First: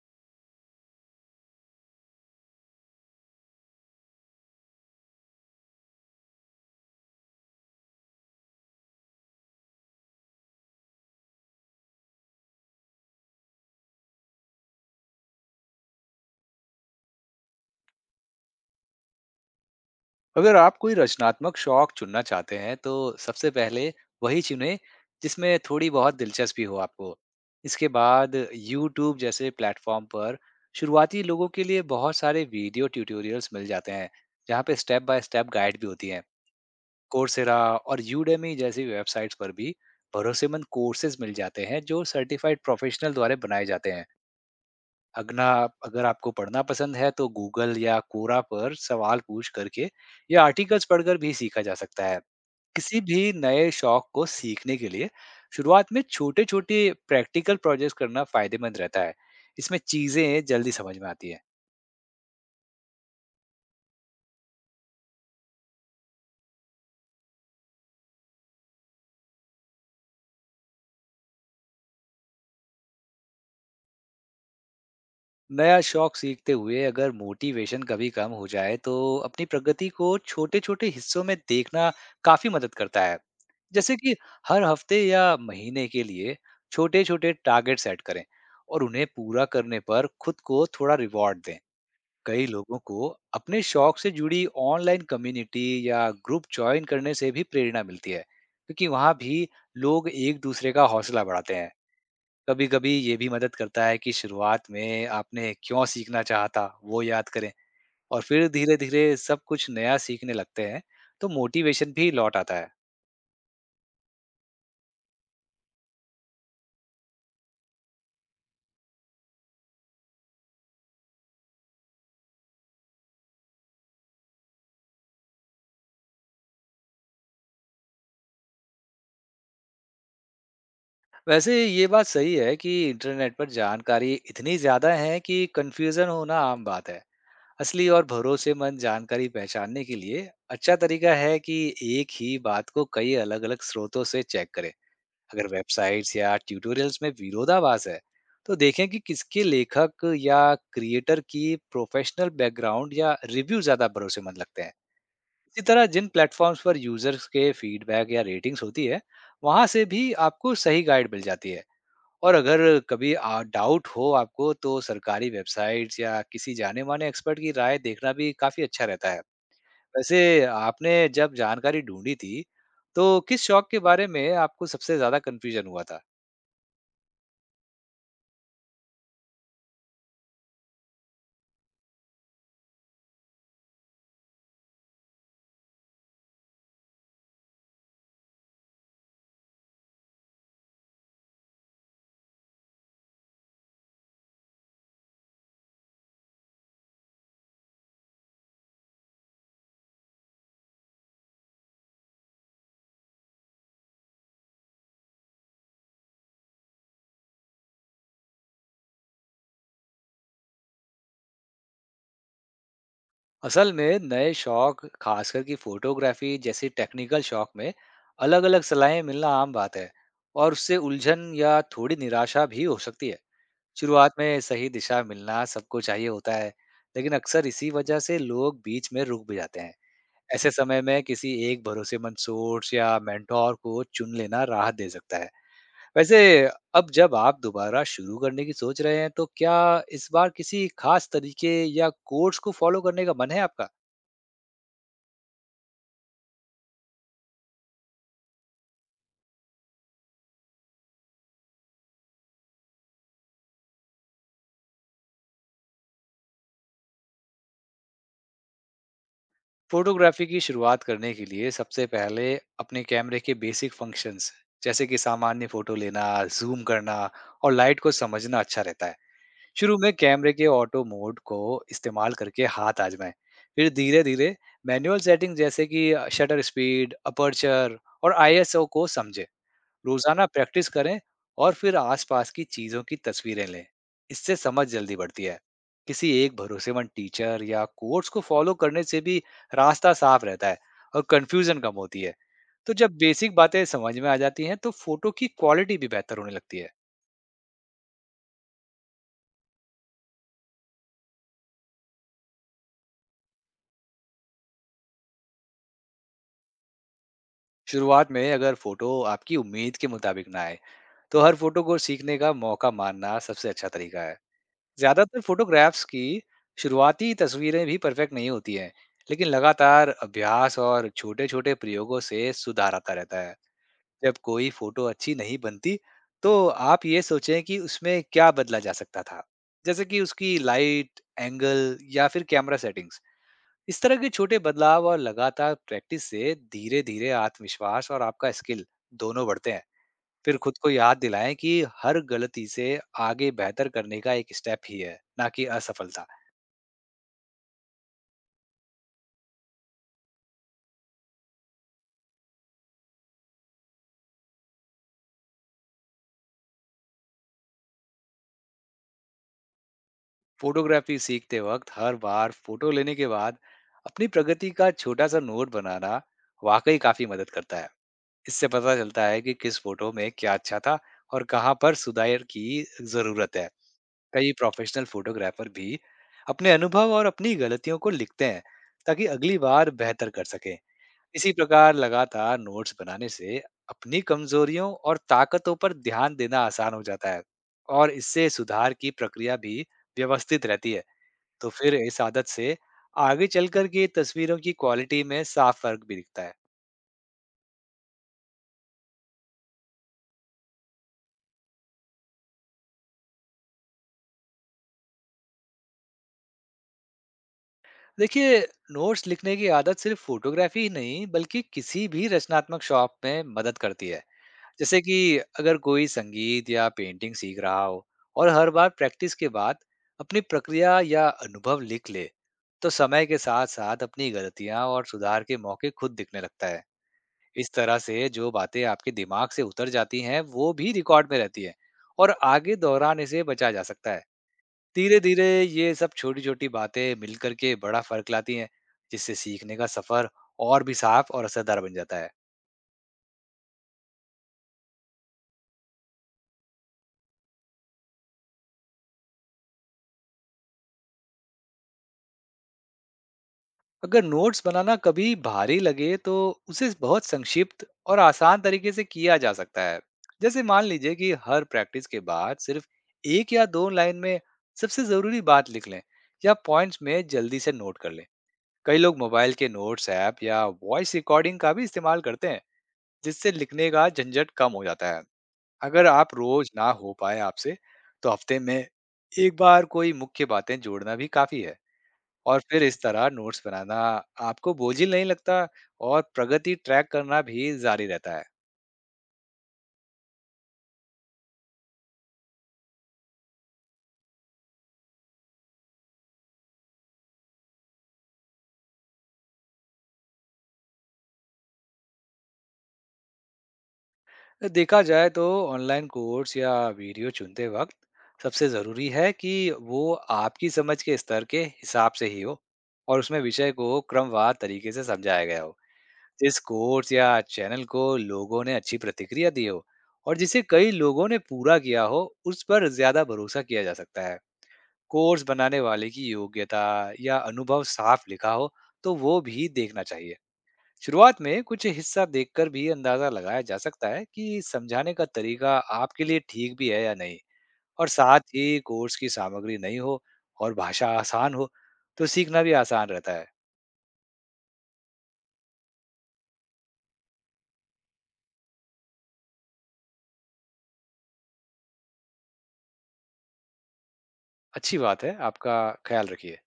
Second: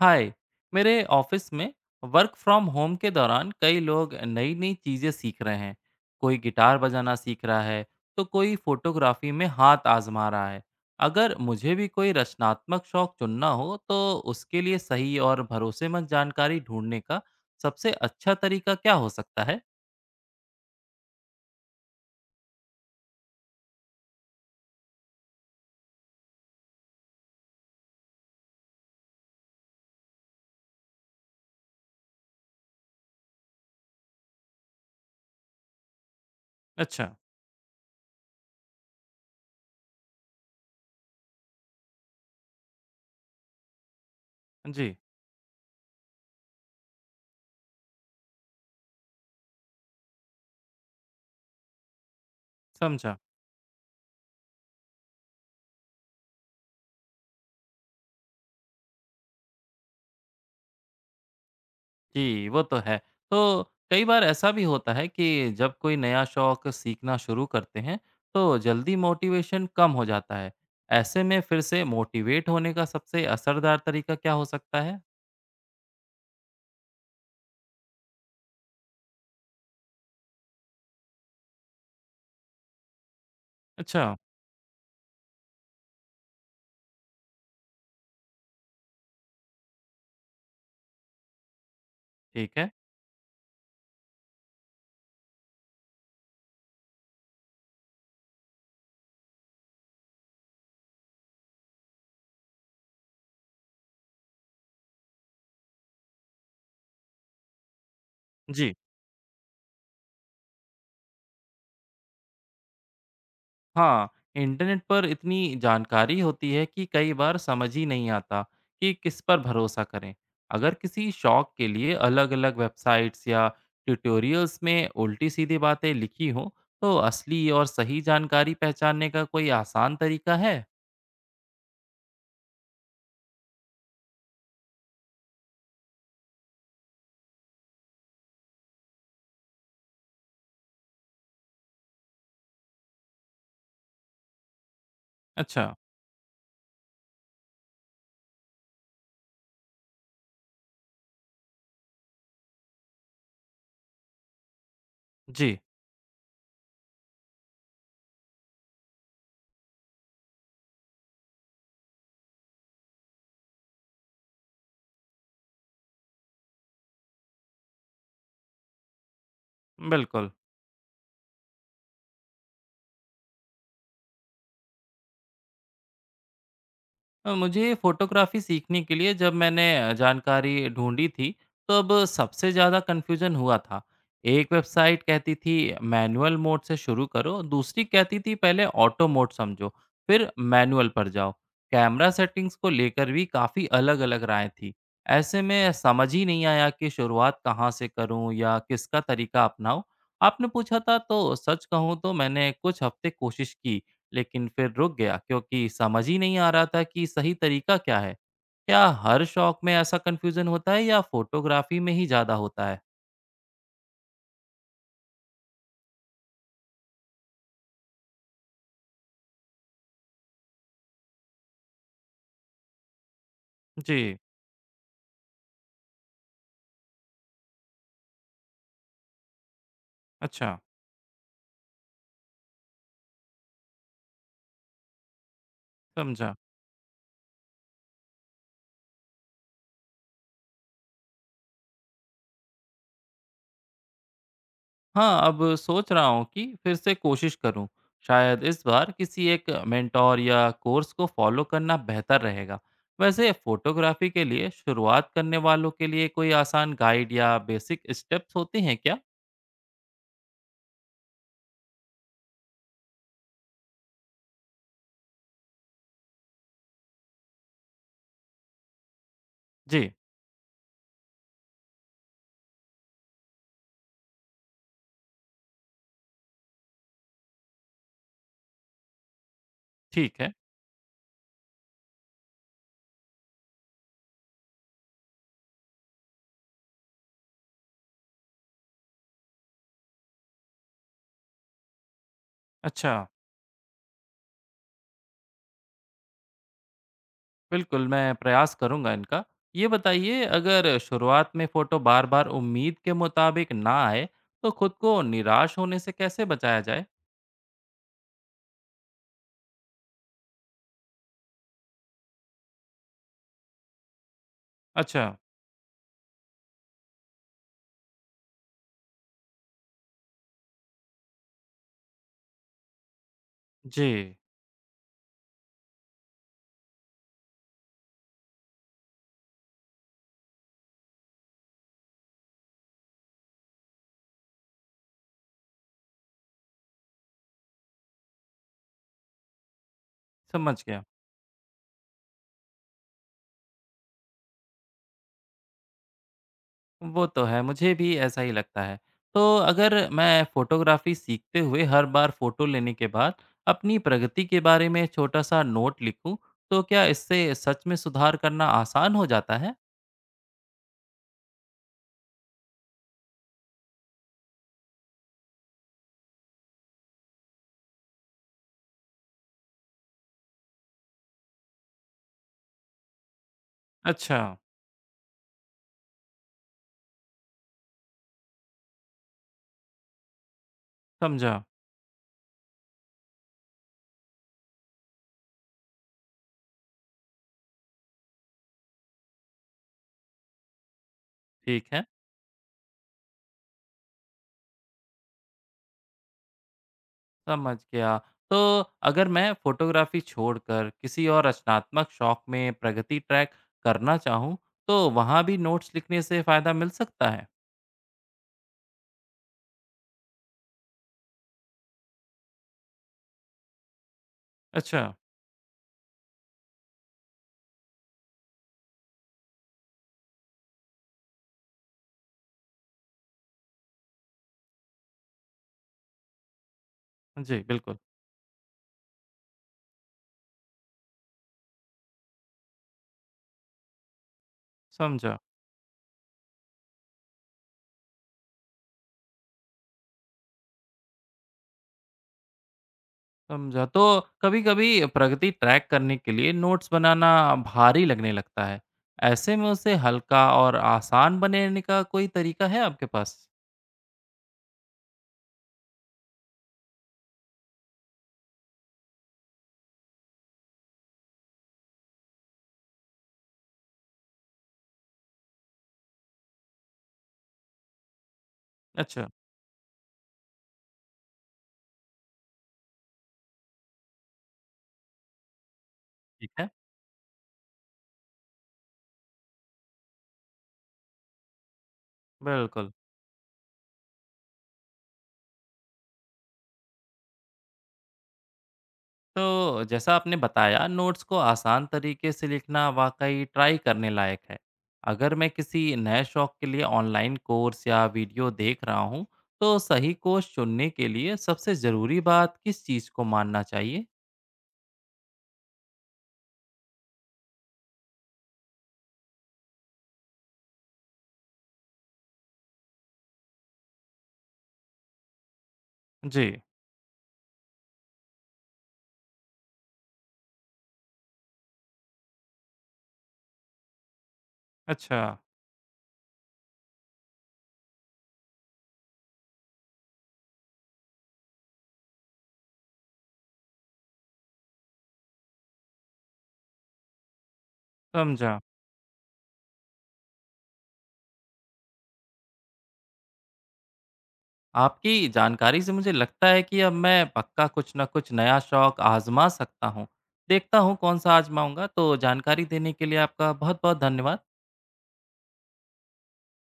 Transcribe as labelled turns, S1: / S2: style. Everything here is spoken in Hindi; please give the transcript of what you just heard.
S1: हाय। मेरे ऑफिस में वर्क फ्रॉम होम के दौरान कई लोग नई नई चीज़ें सीख रहे हैं। कोई गिटार बजाना सीख रहा है तो कोई फोटोग्राफी में हाथ आजमा रहा है। अगर मुझे भी कोई रचनात्मक शौक चुनना हो तो उसके लिए सही और भरोसेमंद जानकारी ढूंढने का सबसे अच्छा तरीका क्या हो सकता है?
S2: अगर आप कोई रचनात्मक शौक चुनना चाहते हैं तो सबसे पहले वही चुनें जिसमें थोड़ी बहुत दिलचस्पी हो आपको। इसके बाद यूट्यूब जैसे प्लेटफॉर्म पर शुरुआती लोगों के लिए बहुत सारे वीडियो ट्यूटोरियल्स मिल जाते हैं, जहाँ पे स्टेप बाय स्टेप गाइड भी होती हैं।
S1: अच्छा।
S2: कोर्सेरा और यूडेमी जैसी वेबसाइट्स पर भी भरोसेमंद कोर्सेज मिल जाते हैं जो सर्टिफाइड प्रोफेशनल द्वारा बनाए जाते हैं।
S1: जी।
S2: अगना अगर आपको पढ़ना पसंद है तो गूगल या कोरा पर सवाल पूछ करके या आर्टिकल्स पढ़कर भी सीखा जा सकता है। किसी
S1: समझा।
S2: भी नए शौक को सीखने के लिए शुरुआत में छोटे-छोटे प्रैक्टिकल प्रोजेक्ट्स करना फायदेमंद रहता है। इसमें चीजें जल्दी समझ में आती है।
S1: जी, वो तो है। तो कई बार ऐसा भी होता है कि जब कोई नया शौक सीखना शुरू करते हैं, तो जल्दी मोटिवेशन कम हो जाता है। ऐसे में फिर से मोटिवेट होने का सबसे असरदार तरीका क्या हो सकता है?
S2: नया शौक सीखते हुए अगर मोटिवेशन कभी कम हो जाए तो अपनी प्रगति को छोटे छोटे हिस्सों में देखना काफी मदद करता है। जैसे कि
S1: अच्छा,
S2: हर हफ्ते या महीने के लिए छोटे छोटे टारगेट सेट करें और उन्हें पूरा करने पर खुद को थोड़ा रिवॉर्ड दें। कई
S1: ठीक है।
S2: लोगों को अपने शौक से जुड़ी ऑनलाइन कम्युनिटी या ग्रुप ज्वाइन करने से भी प्रेरणा मिलती है, क्योंकि वहाँ भी लोग एक दूसरे का हौसला बढ़ाते हैं। कभी कभी ये भी मदद करता है कि शुरुआत में आपने क्यों सीखना चाहा था वो याद करें, और फिर
S1: जी।
S2: धीरे धीरे सब कुछ नया सीखने लगते हैं, तो मोटिवेशन भी लौट आता है।
S1: हाँ, इंटरनेट पर इतनी जानकारी होती है कि कई बार समझ ही नहीं आता कि किस पर भरोसा करें। अगर किसी शौक के लिए अलग-अलग वेबसाइट्स या ट्यूटोरियल्स में उल्टी-सीधी बातें लिखी हों, तो असली और सही जानकारी पहचानने का कोई आसान तरीका है?
S2: वैसे ये बात सही है कि इंटरनेट पर जानकारी इतनी ज्यादा है कि कंफ्यूजन होना आम बात है। असली और भरोसेमंद जानकारी पहचानने के लिए अच्छा तरीका है कि एक ही बात को कई अलग अलग स्रोतों से चेक करें। अगर
S1: अच्छा।
S2: वेबसाइट्स या ट्यूटोरियल्स में विरोधाभास है तो देखें कि किसके लेखक या क्रिएटर की प्रोफेशनल बैकग्राउंड या रिव्यू ज्यादा भरोसेमंद लगते हैं।
S1: जी,
S2: इसी तरह जिन प्लेटफॉर्म्स पर यूजर्स के फीडबैक या रेटिंग्स होती है, वहां से भी आपको सही गाइड मिल जाती है। और अगर कभी डाउट हो आपको तो सरकारी वेबसाइट्स या किसी जाने माने एक्सपर्ट की राय देखना भी काफी अच्छा रहता है। वैसे
S1: बिल्कुल।
S2: आपने जब जानकारी ढूंढी थी तो किस शौक के बारे में आपको सबसे ज्यादा कंफ्यूजन हुआ था?
S1: मुझे फ़ोटोग्राफ़ी सीखने के लिए जब मैंने जानकारी ढूँढी थी, तब सबसे ज़्यादा कन्फ्यूज़न हुआ था। एक वेबसाइट कहती थी मैनुअल मोड से शुरू करो, दूसरी कहती थी पहले ऑटो मोड समझो, फिर मैनुअल पर जाओ। कैमरा सेटिंग्स को लेकर भी काफ़ी अलग-अलग राय थी। ऐसे में समझ ही नहीं आया कि शुरुआत कहाँ से करूँ या किसका तरीका अपनाऊँ। आपने पूछा था तो सच कहूँ तो मैंने कुछ हफ़्ते कोशिश की लेकिन फिर रुक गया क्योंकि समझ ही नहीं आ रहा था कि सही तरीका क्या है। क्या हर शौक में ऐसा कंफ्यूजन होता है या फोटोग्राफी में ही ज़्यादा होता है?
S2: असल में नए शौक खासकर कि फोटोग्राफी जैसी टेक्निकल शौक में अलग अलग सलाहें मिलना आम बात है, और उससे उलझन या थोड़ी निराशा भी हो सकती है। शुरुआत
S1: जी,
S2: में सही दिशा मिलना सबको चाहिए होता है, लेकिन अक्सर इसी वजह से लोग बीच में रुक भी जाते हैं। ऐसे
S1: अच्छा,
S2: समय में किसी एक भरोसेमंद सोर्स या मेंटोर को चुन लेना राहत दे सकता है। वैसे
S1: समझा।
S2: अब जब आप दोबारा शुरू करने की सोच रहे हैं तो क्या इस बार किसी खास तरीके या कोर्स को फॉलो करने का मन है आपका?
S1: हाँ, अब सोच रहा हूँ कि फिर से कोशिश करूँ। शायद इस बार किसी एक मेंटोर या कोर्स को फॉलो करना बेहतर रहेगा। वैसे फोटोग्राफी के लिए शुरुआत करने वालों के लिए कोई आसान गाइड या बेसिक स्टेप्स होते हैं क्या?
S2: फोटोग्राफी की शुरुआत करने के लिए सबसे पहले अपने कैमरे के बेसिक फंक्शंस जैसे कि सामान्य फोटो लेना, जूम करना और लाइट को समझना अच्छा रहता है। शुरू
S1: जी,
S2: में कैमरे के ऑटो मोड को इस्तेमाल करके हाथ आजमाएं। फिर धीरे-धीरे मैनुअल सेटिंग जैसे कि शटर स्पीड, अपर्चर और आईएसओ को समझें।
S1: ठीक
S2: रोजाना
S1: है।
S2: प्रैक्टिस करें और फिर आसपास की चीजों की तस्वीरें लें, इससे समझ जल्दी बढ़ती है। किसी एक भरोसेमंद टीचर या कोर्स को फॉलो करने से भी रास्ता साफ रहता है और कंफ्यूजन कम होती है। तो
S1: अच्छा।
S2: जब बेसिक बातें समझ में आ जाती हैं तो फोटो की क्वालिटी भी बेहतर होने लगती है।
S1: बिल्कुल, मैं प्रयास करूँगा इनका। ये बताइए, अगर शुरुआत में फ़ोटो बार-बार उम्मीद के मुताबिक ना आए, तो खुद को निराश होने से कैसे बचाया जाए?
S2: शुरुआत में अगर फोटो आपकी उम्मीद के मुताबिक ना आए तो हर फोटो को सीखने का मौका मानना सबसे अच्छा तरीका है।
S1: अच्छा,
S2: ज्यादातर फोटोग्राफ्स की शुरुआती तस्वीरें भी परफेक्ट नहीं होती हैं, लेकिन लगातार अभ्यास और छोटे छोटे प्रयोगों से सुधार आता रहता है।
S1: जी,
S2: जब कोई फोटो अच्छी नहीं बनती तो आप ये सोचें कि उसमें क्या बदला जा सकता था, जैसे कि उसकी लाइट एंगल या फिर कैमरा सेटिंग्स। इस तरह के छोटे बदलाव और लगातार प्रैक्टिस से धीरे धीरे आत्मविश्वास और आपका स्किल, दोनों बढ़ते हैं। फिर खुद
S1: समझ
S2: को
S1: गया।
S2: याद दिलाएं कि हर गलती से आगे बेहतर करने का एक स्टेप ही है, ना कि असफलता।
S1: वो तो है, मुझे भी ऐसा ही लगता है। तो अगर मैं फ़ोटोग्राफ़ी सीखते हुए हर बार फ़ोटो लेने के बाद अपनी प्रगति के बारे में छोटा-सा नोट लिखूँ, तो क्या इससे सच में सुधार करना आसान हो जाता है?
S2: फोटोग्राफी सीखते वक्त हर बार फोटो लेने के बाद अपनी प्रगति का छोटा सा नोट बनाना वाकई काफी मदद करता है। इससे पता चलता है कि किस फोटो में क्या अच्छा था और कहाँ पर सुधार की जरूरत है।
S1: अच्छा,
S2: कई प्रोफेशनल फोटोग्राफर भी अपने अनुभव और अपनी गलतियों को लिखते हैं ताकि अगली बार बेहतर कर सकें। इसी
S1: समझा।
S2: प्रकार लगातार नोट्स बनाने से अपनी कमजोरियों और ताकतों पर ध्यान देना आसान हो जाता है, और इससे सुधार की प्रक्रिया भी व्यवस्थित रहती है। तो
S1: ठीक
S2: फिर
S1: है।
S2: इस आदत से आगे चलकर के तस्वीरों की क्वालिटी में साफ फर्क भी दिखता है।
S1: समझ गया। तो अगर मैं फ़ोटोग्राफ़ी छोड़कर किसी और रचनात्मक शौक में प्रगति ट्रैक करना चाहूँ, तो वहाँ भी नोट्स लिखने से फ़ायदा मिल सकता है?
S2: देखिए, नोट्स लिखने की आदत सिर्फ फोटोग्राफी ही नहीं बल्कि किसी भी रचनात्मक शॉप में मदद करती है। जैसे
S1: अच्छा,
S2: कि अगर कोई संगीत या पेंटिंग सीख रहा हो और हर बार प्रैक्टिस के बाद अपनी प्रक्रिया या अनुभव लिख ले, तो समय के साथ साथ अपनी गलतियां और सुधार के मौके खुद दिखने लगता है।
S1: जी
S2: इस
S1: बिल्कुल,
S2: तरह से जो बातें आपके दिमाग से उतर जाती हैं वो भी रिकॉर्ड में रहती है, और आगे दौरान इसे बचा जा सकता है। धीरे
S1: समझा,
S2: धीरे ये सब छोटी छोटी बातें मिलकर के बड़ा फर्क लाती हैं, जिससे सीखने का सफर और भी साफ और असरदार बन जाता है।
S1: समझा। तो कभी-कभी प्रगति ट्रैक करने के लिए नोट्स बनाना भारी लगने लगता है। ऐसे में उसे हल्का और आसान बनाने का कोई तरीका है आपके पास?
S2: अगर नोट्स बनाना कभी भारी लगे तो उसे बहुत संक्षिप्त और आसान तरीके से किया जा सकता है। जैसे मान लीजिए कि हर प्रैक्टिस के बाद सिर्फ एक या दो लाइन में सबसे जरूरी बात लिख लें या पॉइंट्स में जल्दी से नोट कर लें। कई लोग
S1: अच्छा,
S2: मोबाइल के नोट्स ऐप या वॉइस रिकॉर्डिंग का भी इस्तेमाल करते हैं, जिससे लिखने का झंझट कम हो जाता है। अगर आप
S1: ठीक है,
S2: रोज ना हो पाए आपसे तो हफ्ते में एक बार कोई मुख्य बातें जोड़ना भी काफी है। और फिर
S1: बिल्कुल।
S2: इस तरह नोट्स बनाना आपको बोझिल नहीं लगता और प्रगति ट्रैक करना भी जारी रहता है।
S1: तो जैसा आपने बताया, नोट्स को आसान तरीके से लिखना वाकई ट्राई करने लायक है। अगर मैं किसी नए शौक के लिए ऑनलाइन कोर्स या वीडियो देख रहा हूँ, तो सही कोर्स चुनने के लिए सबसे ज़रूरी बात किस चीज़ को मानना चाहिए?
S2: देखा जाए तो ऑनलाइन कोर्स या वीडियो चुनते वक्त सबसे ज़रूरी है कि वो आपकी समझ के स्तर के हिसाब से ही हो और उसमें विषय को क्रमवार तरीके से समझाया गया हो।
S1: जी।
S2: जिस कोर्स या चैनल को लोगों ने अच्छी प्रतिक्रिया दी हो और जिसे कई लोगों ने पूरा किया हो उस पर ज़्यादा भरोसा किया जा सकता है।
S1: अच्छा।
S2: कोर्स बनाने वाले की योग्यता या अनुभव साफ लिखा हो तो वो भी देखना चाहिए। शुरुआत में कुछ हिस्सा देखकर भी अंदाजा लगाया जा सकता है कि समझाने का तरीका आपके लिए ठीक भी है या नहीं। और साथ
S1: समझा।
S2: ही कोर्स की सामग्री नहीं हो और भाषा आसान हो तो सीखना भी आसान रहता है।
S1: आपकी जानकारी से मुझे लगता है कि अब मैं पक्का कुछ ना कुछ नया शौक आज़मा सकता हूँ। देखता हूँ कौन सा आजमाऊंगा। तो जानकारी देने के लिए आपका बहुत बहुत धन्यवाद।
S2: अच्छी बात है आपका। ख्याल रखिए।